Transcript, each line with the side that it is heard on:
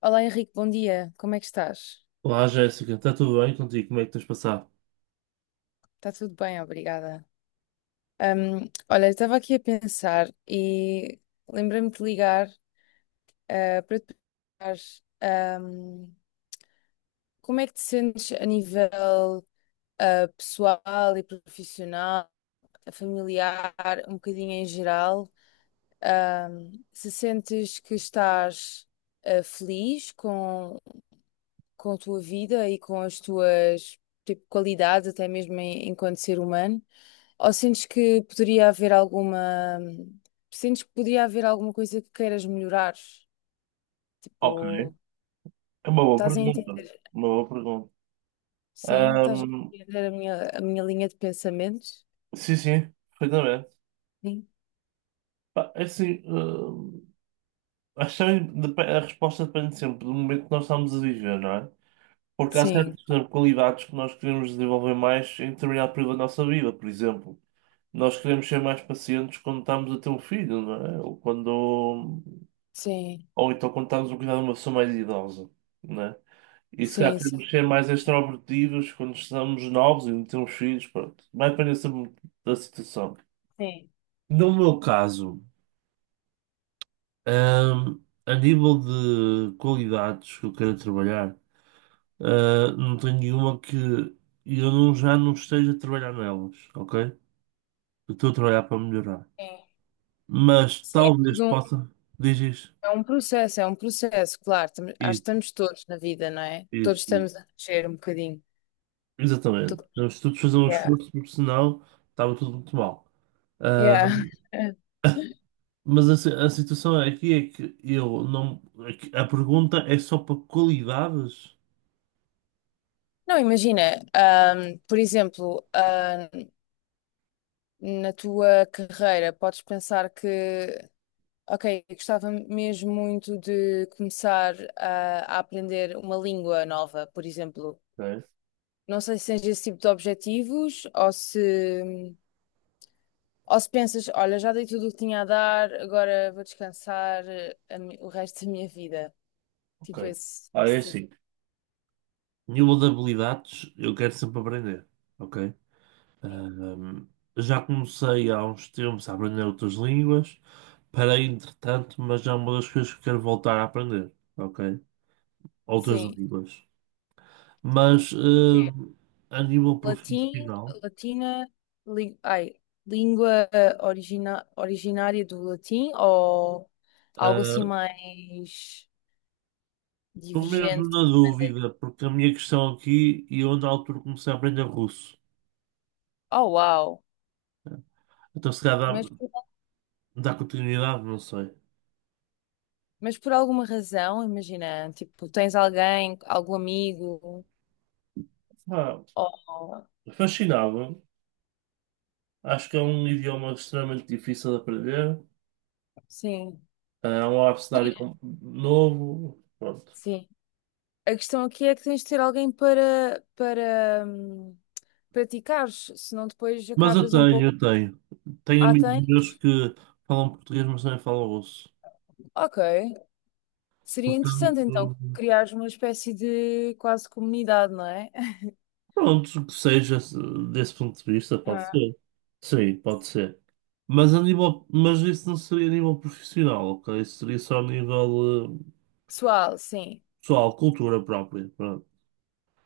left: Olá Henrique, bom dia. Como é que estás?
right: Olá, Jéssica, está tudo bem contigo? Como é que tens passado?
left: Está tudo bem, obrigada. Olha, eu estava aqui a pensar e lembrei-me de ligar para te perguntar ahm, como é que te sentes a nível pessoal e profissional, familiar, um bocadinho em geral. Se sentes que estás feliz com a tua vida e com as tuas tipo, qualidades, até mesmo enquanto ser humano? Ou sentes que poderia haver alguma. Sentes que poderia haver alguma coisa que queiras melhorar?
right: Ok,
left: Tipo,
right: é uma boa
left: estás a
right: pergunta.
left: entender?
right: Uma boa pergunta.
left: Sim, estás a
right: Ahm,
left: entender a a minha linha de pensamentos?
right: sim, sim, perfeitamente.
left: Sim,
right: Pá, é assim, acho que a resposta depende sempre do momento que nós estamos a viver, não é? Porque há
left: sim,
right: certas, por exemplo, qualidades que nós queremos desenvolver mais em determinado período da nossa vida. Por exemplo, nós queremos ser mais pacientes quando estamos a ter um filho, não é? Ou quando.
left: sim,
right: Ou então quando estamos a cuidar de uma pessoa mais idosa, né? E se calhar
left: sim, sim.
right: queremos ser mais extrovertidos quando estamos novos e não temos filhos, pronto. Vai depender sempre muito da situação.
left: Sim,
right: No meu caso, ahm, a nível de qualidades que eu quero trabalhar, não tenho nenhuma que eu não, já não esteja a trabalhar nelas, ok? Eu estou a trabalhar para melhorar.
left: sim.
right: Mas
left: Sim, é
right: talvez
left: tudo um
right: possa. Diz isso.
left: é um processo, claro. Acho que
right: Isso,
left: estamos todos na vida, não é? Todos
right: isso.
left: estamos a crescer um bocadinho. Tudo.
right: Exatamente. Devemos todos fazer um
left: Yeah.
right: esforço, porque senão estava tudo muito mal. Ah,
left: Yeah.
right: mas a, a situação aqui é que eu não. É que a pergunta é só para qualidades.
left: Não, imagina, por exemplo, na tua carreira, podes pensar que ok, gostava mesmo muito de começar a aprender uma língua nova, por exemplo.
right: Ok.
left: Não sei se tens esse tipo de objetivos ou se pensas, olha, já dei tudo o que tinha a dar, agora vou descansar a o resto da minha vida. Tipo
right: Ok.
left: esse,
right: Ah, é
left: esse tipo.
right: assim. Nível de habilidades, eu quero sempre aprender. Ok.
left: Sim.
right: Ah, já comecei há uns tempos a aprender outras línguas. Parei, entretanto, mas já é uma das coisas que quero voltar a aprender. Ok. Outras
left: Sim.
right: línguas. Mas
left: Tipo o quê?
right: a nível
left: Latim,
right: profissional.
left: latina, li- ai, língua origina, originária do latim ou algo assim
right: Estou
left: mais
right: mesmo
left: divergente?
right: na
left: Mandarim?
right: dúvida, porque a minha questão aqui, e eu na altura comecei a aprender russo.
left: Oh, uau!
right: Então se calhar
left: Mas,
right: dá,
left: por-
right: dá continuidade, não sei.
left: mas por alguma razão, imagina, tipo, tens alguém, algum amigo,
right: Ah,
left: ou...
right: fascinava. Acho que é um idioma extremamente difícil de aprender.
left: Sim,
right: É um abecedário
left: imagina.
right: novo. Pronto.
left: Sim. A questão aqui é que tens de ter alguém para praticares, senão depois
right: Mas eu
left: acabas um
right: tenho,
left: pouco...
right: eu tenho. Tenho
left: Ah,
right: amigos meus
left: tens?
right: que falam português, mas também falam russo.
left: Ok. Seria interessante
right: Portanto.
left: então criar uma espécie de quase comunidade, não é?
right: Pronto, que seja desse ponto de vista, pode
left: Ah,
right: ser. Sim, pode ser. Mas isso não seria a nível profissional, ok? Isso seria só a nível
left: pessoal, sim,
right: pessoal, cultura própria. Pronto.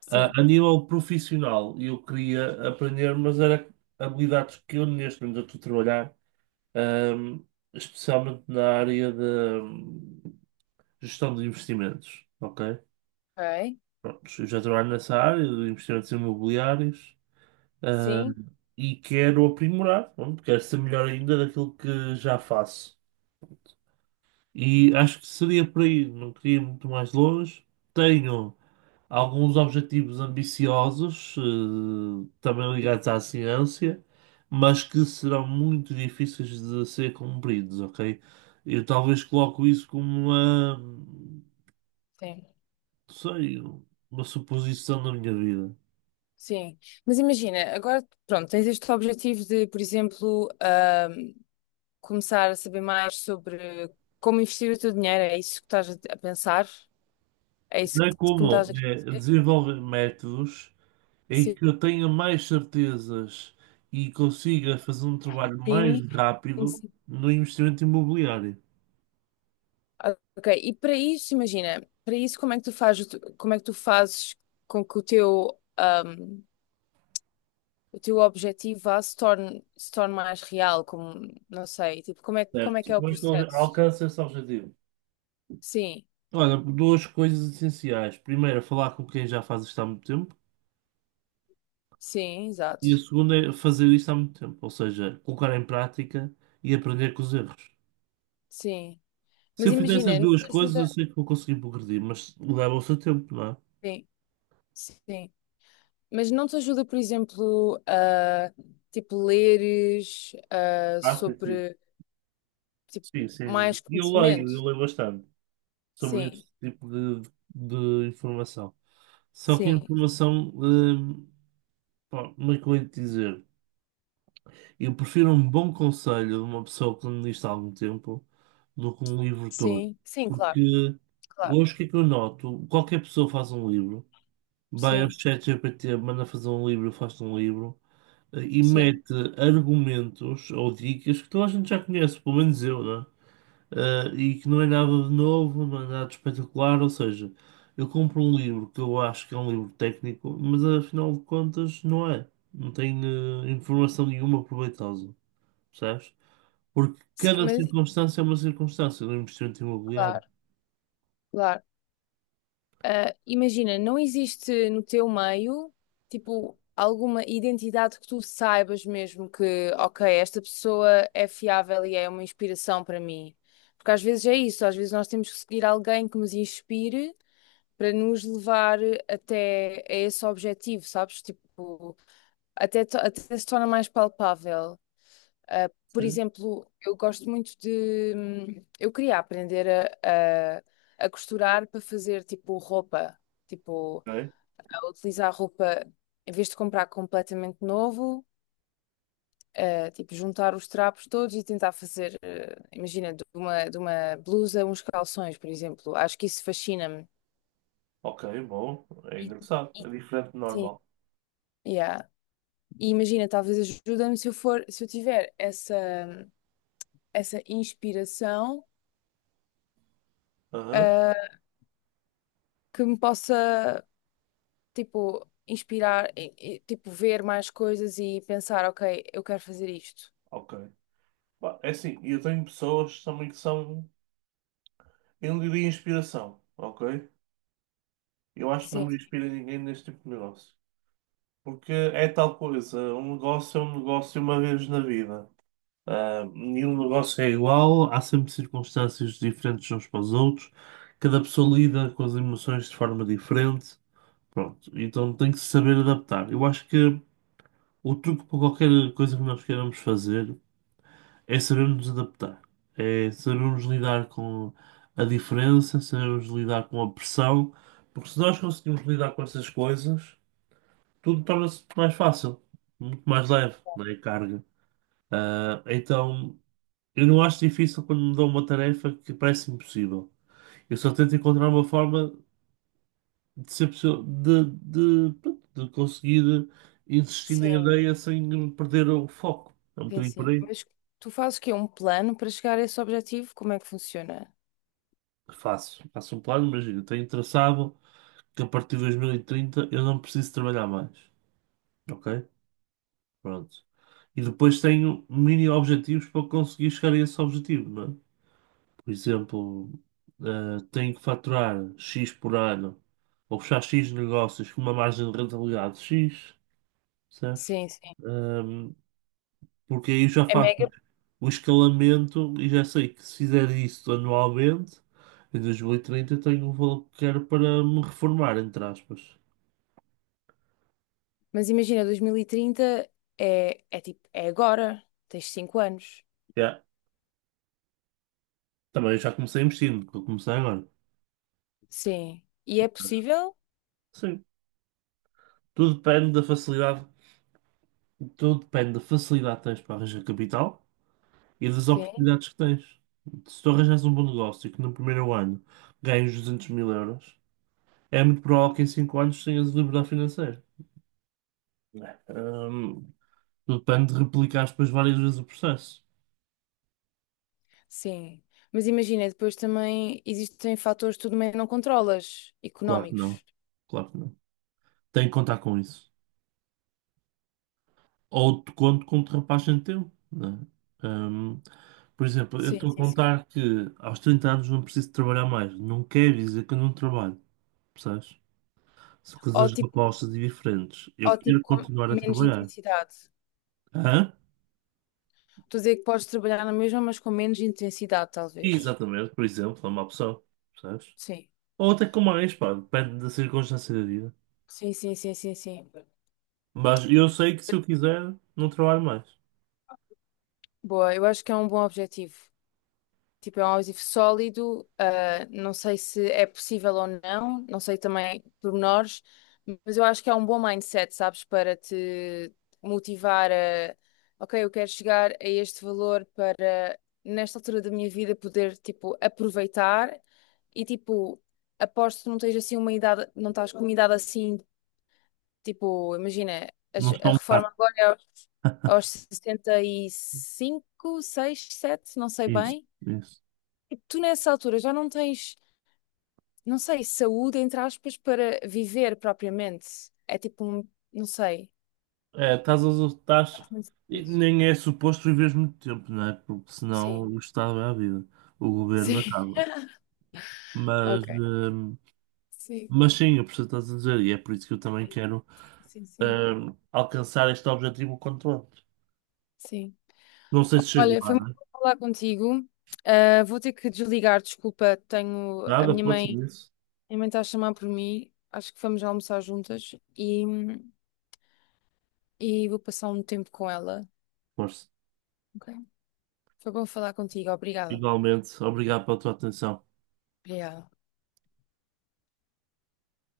left: sim,
right: A nível profissional, eu queria aprender, mas era habilidades que eu neste momento estou a trabalhar, ahm, especialmente na área de hum, gestão de investimentos, ok?
left: ok,
right: Pronto, eu já trabalho nessa área de investimentos imobiliários. Ah,
left: sim,
right: e quero aprimorar, pronto, quero ser melhor ainda daquilo que já faço. E acho que seria por aí, não queria ir muito mais longe. Tenho alguns objetivos ambiciosos, também ligados à ciência, mas que serão muito difíceis de ser cumpridos, ok? Eu talvez coloco isso como uma, não
left: sim,
right: sei, uma suposição da minha vida.
left: sim. Mas imagina, agora, pronto, tens este objetivo de, por exemplo, começar a saber mais sobre como investir o teu dinheiro, é isso que estás a pensar? É isso
right: Não é
left: que me
right: como
left: estás a
right: é
left: dizer?
right: desenvolver métodos em
left: Sim,
right: que eu tenha mais certezas e consiga fazer um trabalho mais
left: sim,
right: rápido
left: sim.
right: no investimento imobiliário.
left: Ah, ok, e para isso, imagina, para isso como é que tu fazes, o como é que tu fazes com que o teu objetivo vá, se torne, se torne mais real, como, não sei, tipo, como é que
right: Certo.
left: é o
right: Como é que eu
left: processo?
right: alcanço esse objetivo?
left: Sim,
right: Olha, duas coisas essenciais. Primeiro, é falar com quem já faz isto há muito tempo.
left: sim,
right: E a
left: exato,
right: segunda é fazer isto há muito tempo, ou seja, colocar em prática e aprender com os erros.
left: sim.
right: Se
left: Mas
right: eu fizer essas
left: imagina, não
right: duas
left: te
right: coisas, eu
left: ajuda,
right: sei que vou conseguir progredir, mas leva o seu tempo, não é?
left: sim, sim, mas não te ajuda, por exemplo, tipo, leres,
right: Ah, sim, sim.
left: sobre, tipo,
right: Sim, sim, sim.
left: mais
right: E
left: conhecimento?
right: eu leio bastante sobre
left: Sim,
right: esse tipo de informação. Só que a
left: sim,
right: informação, pá, como é que eu hei de dizer? Eu prefiro um bom conselho de uma pessoa que me disse há algum tempo do que um livro todo.
left: sim, sim, claro,
right: Porque
left: claro,
right: hoje o que é que eu noto? Qualquer pessoa faz um livro, vai ao
left: sim,
right: ChatGPT, manda fazer um livro, faz um livro e
left: sim,
right: mete argumentos ou dicas que toda a gente já conhece, pelo menos eu, né? E que não é nada de novo, não é nada de espetacular. Ou seja, eu compro um livro que eu acho que é um livro técnico, mas afinal de contas não é. Não tem informação nenhuma proveitosa, percebes? Porque
left: sim,
right: cada
left: mas,
right: circunstância é uma circunstância do investimento imobiliário.
left: claro, claro. Ah, imagina, não existe no teu meio, tipo, alguma identidade que tu saibas mesmo que, ok, esta pessoa é fiável e é uma inspiração para mim. Porque às vezes é isso, às vezes nós temos que seguir alguém que nos inspire para nos levar até a esse objetivo, sabes? Tipo, até, até se torna mais palpável. Por
right: Sim.
left: exemplo, eu gosto muito de. Hum, eu queria aprender a, a, a costurar para fazer tipo roupa, tipo,
right: Ok,
left: a utilizar roupa em vez de comprar completamente novo, tipo, juntar os trapos todos e tentar fazer, imagina, de de uma blusa, uns calções, por exemplo. Acho que isso fascina-me.
right: ok, bom, é
left: E,
right: engraçado, é
left: e-
right: diferente do
left: sim,
right: normal.
left: yeah. E imagina, talvez ajuda-me se eu for, se eu tiver essa, hum, essa inspiração,
right: Aham,
left: uh, que me possa. Tipo, inspirar, e, tipo, ver mais coisas e pensar, ok, eu quero fazer isto.
right: ok. Pá, é assim, eu tenho pessoas também que são, eu não diria inspiração, ok? Eu acho que não
left: Sim,
right: me inspira ninguém neste tipo de negócio. Porque é tal coisa, um negócio é um negócio uma vez na vida. Ah, nenhum negócio é igual, há sempre circunstâncias diferentes uns para os outros, cada pessoa lida com as emoções de forma diferente, pronto, então tem que se saber adaptar. Eu acho que o truque para qualquer coisa que nós queiramos fazer é sabermos adaptar, é sabermos lidar com a diferença, sabermos lidar com a pressão, porque se nós conseguimos lidar com essas coisas tudo torna-se mais fácil, muito mais leve, não é? A carga. Ah, então, eu não acho difícil quando me dão uma tarefa que parece impossível. Eu só tento encontrar uma forma de ser possível, de, pronto, de conseguir insistir na
left: sim,
right: ideia sem perder o foco. É um
left: sim,
right: bocadinho por
left: sim.
right: aí.
left: Mas tu fazes o quê? Um plano para chegar a esse objetivo? Como é que funciona?
right: Faço um plano, imagina, tenho traçado que a partir de 2030 eu não preciso trabalhar mais. Ok? Pronto. E depois tenho mini objetivos para conseguir chegar a esse objetivo, não é? Por exemplo, tenho que faturar X por ano ou fechar X negócios com uma margem de rentabilidade X, certo?
left: Sim, sim.
right: Um, porque aí já
left: É
right: faço
left: mega.
right: o escalamento e já sei que se fizer isso anualmente, em 2030 eu tenho o valor que quero para me reformar, entre aspas.
left: Mas imagina, 2030 é, é tipo, é agora. Tens 5 anos.
right: Yeah. Também já comecei investindo, que eu comecei agora.
left: Sim. E é possível?
right: Sim. Tudo depende da facilidade, tudo depende da facilidade que tens para arranjar capital e das
left: Sim,
right: oportunidades que tens. Se tu arranjas um bom negócio e que no primeiro ano ganhas 200 mil euros, é muito provável que em 5 anos tenhas liberdade financeira. Hum, tudo depende de replicar depois várias vezes o processo.
left: sim. Mas imagina, depois também existem fatores que tu também não controlas,
right: Claro que não.
left: económicos.
right: Claro que não. Tem que contar com isso. Ou te conto com ultrapassagem teu, né? Hum, por exemplo, eu
left: Sim,
right: estou a
left: sim, sim.
right: contar que aos 30 anos não preciso trabalhar mais. Não quer dizer que eu não trabalho, percebes? São
left: Ou
right: coisas
left: tipo,
right: opostas e diferentes. Eu
left: ou tipo
right: quero
left: com
right: continuar a
left: menos
right: trabalhar.
left: intensidade.
right: Hã?
left: Estou a dizer que podes trabalhar na mesma, mas com menos intensidade, talvez.
right: Exatamente, por exemplo, é uma opção, percebes?
left: Sim.
right: Ou até com mais, pá, depende da circunstância da vida.
left: Sim, sim, sim, sim, sim.
right: Mas eu sei que se eu quiser, não trabalho mais.
left: Boa, eu acho que é um bom objetivo. Tipo, é um objetivo sólido. Ah, não sei se é possível ou não, não sei também pormenores, mas eu acho que é um bom mindset, sabes, para te motivar ok, eu quero chegar a este valor para, nesta altura da minha vida, poder, tipo, aproveitar. E tipo, aposto que não tens assim uma idade, não estás com uma idade assim, tipo, imagina,
right: Não estou um bocado.
left: reforma agora é aos, aos 65 6 7 não sei
right: Isso,
left: bem.
right: isso.
left: Tu nessa altura já não tens, não sei, saúde, entre aspas, para viver propriamente. É tipo um, não sei.
right: É, estás, estás,
left: Acho muito
right: e
left: difícil.
right: nem é suposto viveres muito tempo, não é? Porque senão
left: Sim,
right: o Estado é a vida, o governo
left: sim,
right: acaba. Mas,
left: ok.
right: hum,
left: Sim,
right: mas sim, eu percebo o que estás a dizer, e é por isso que eu também quero,
left: sim, sim.
right: alcançar este objetivo o quanto antes.
left: Sim.
right: Não sei se chego
left: Olha,
right: lá,
left: foi
right: não
left: muito
right: é?
left: bom falar contigo. Ah, vou ter que desligar, desculpa, tenho a
right: Nada,
left: minha
right: força
left: mãe
right: nisso.
left: minha mãe está a chamar por mim, acho que vamos almoçar juntas e vou passar um tempo com ela.
right: Força.
left: Ok? Foi bom falar contigo, obrigada.
right: Igualmente, obrigado pela tua atenção.
left: Obrigada.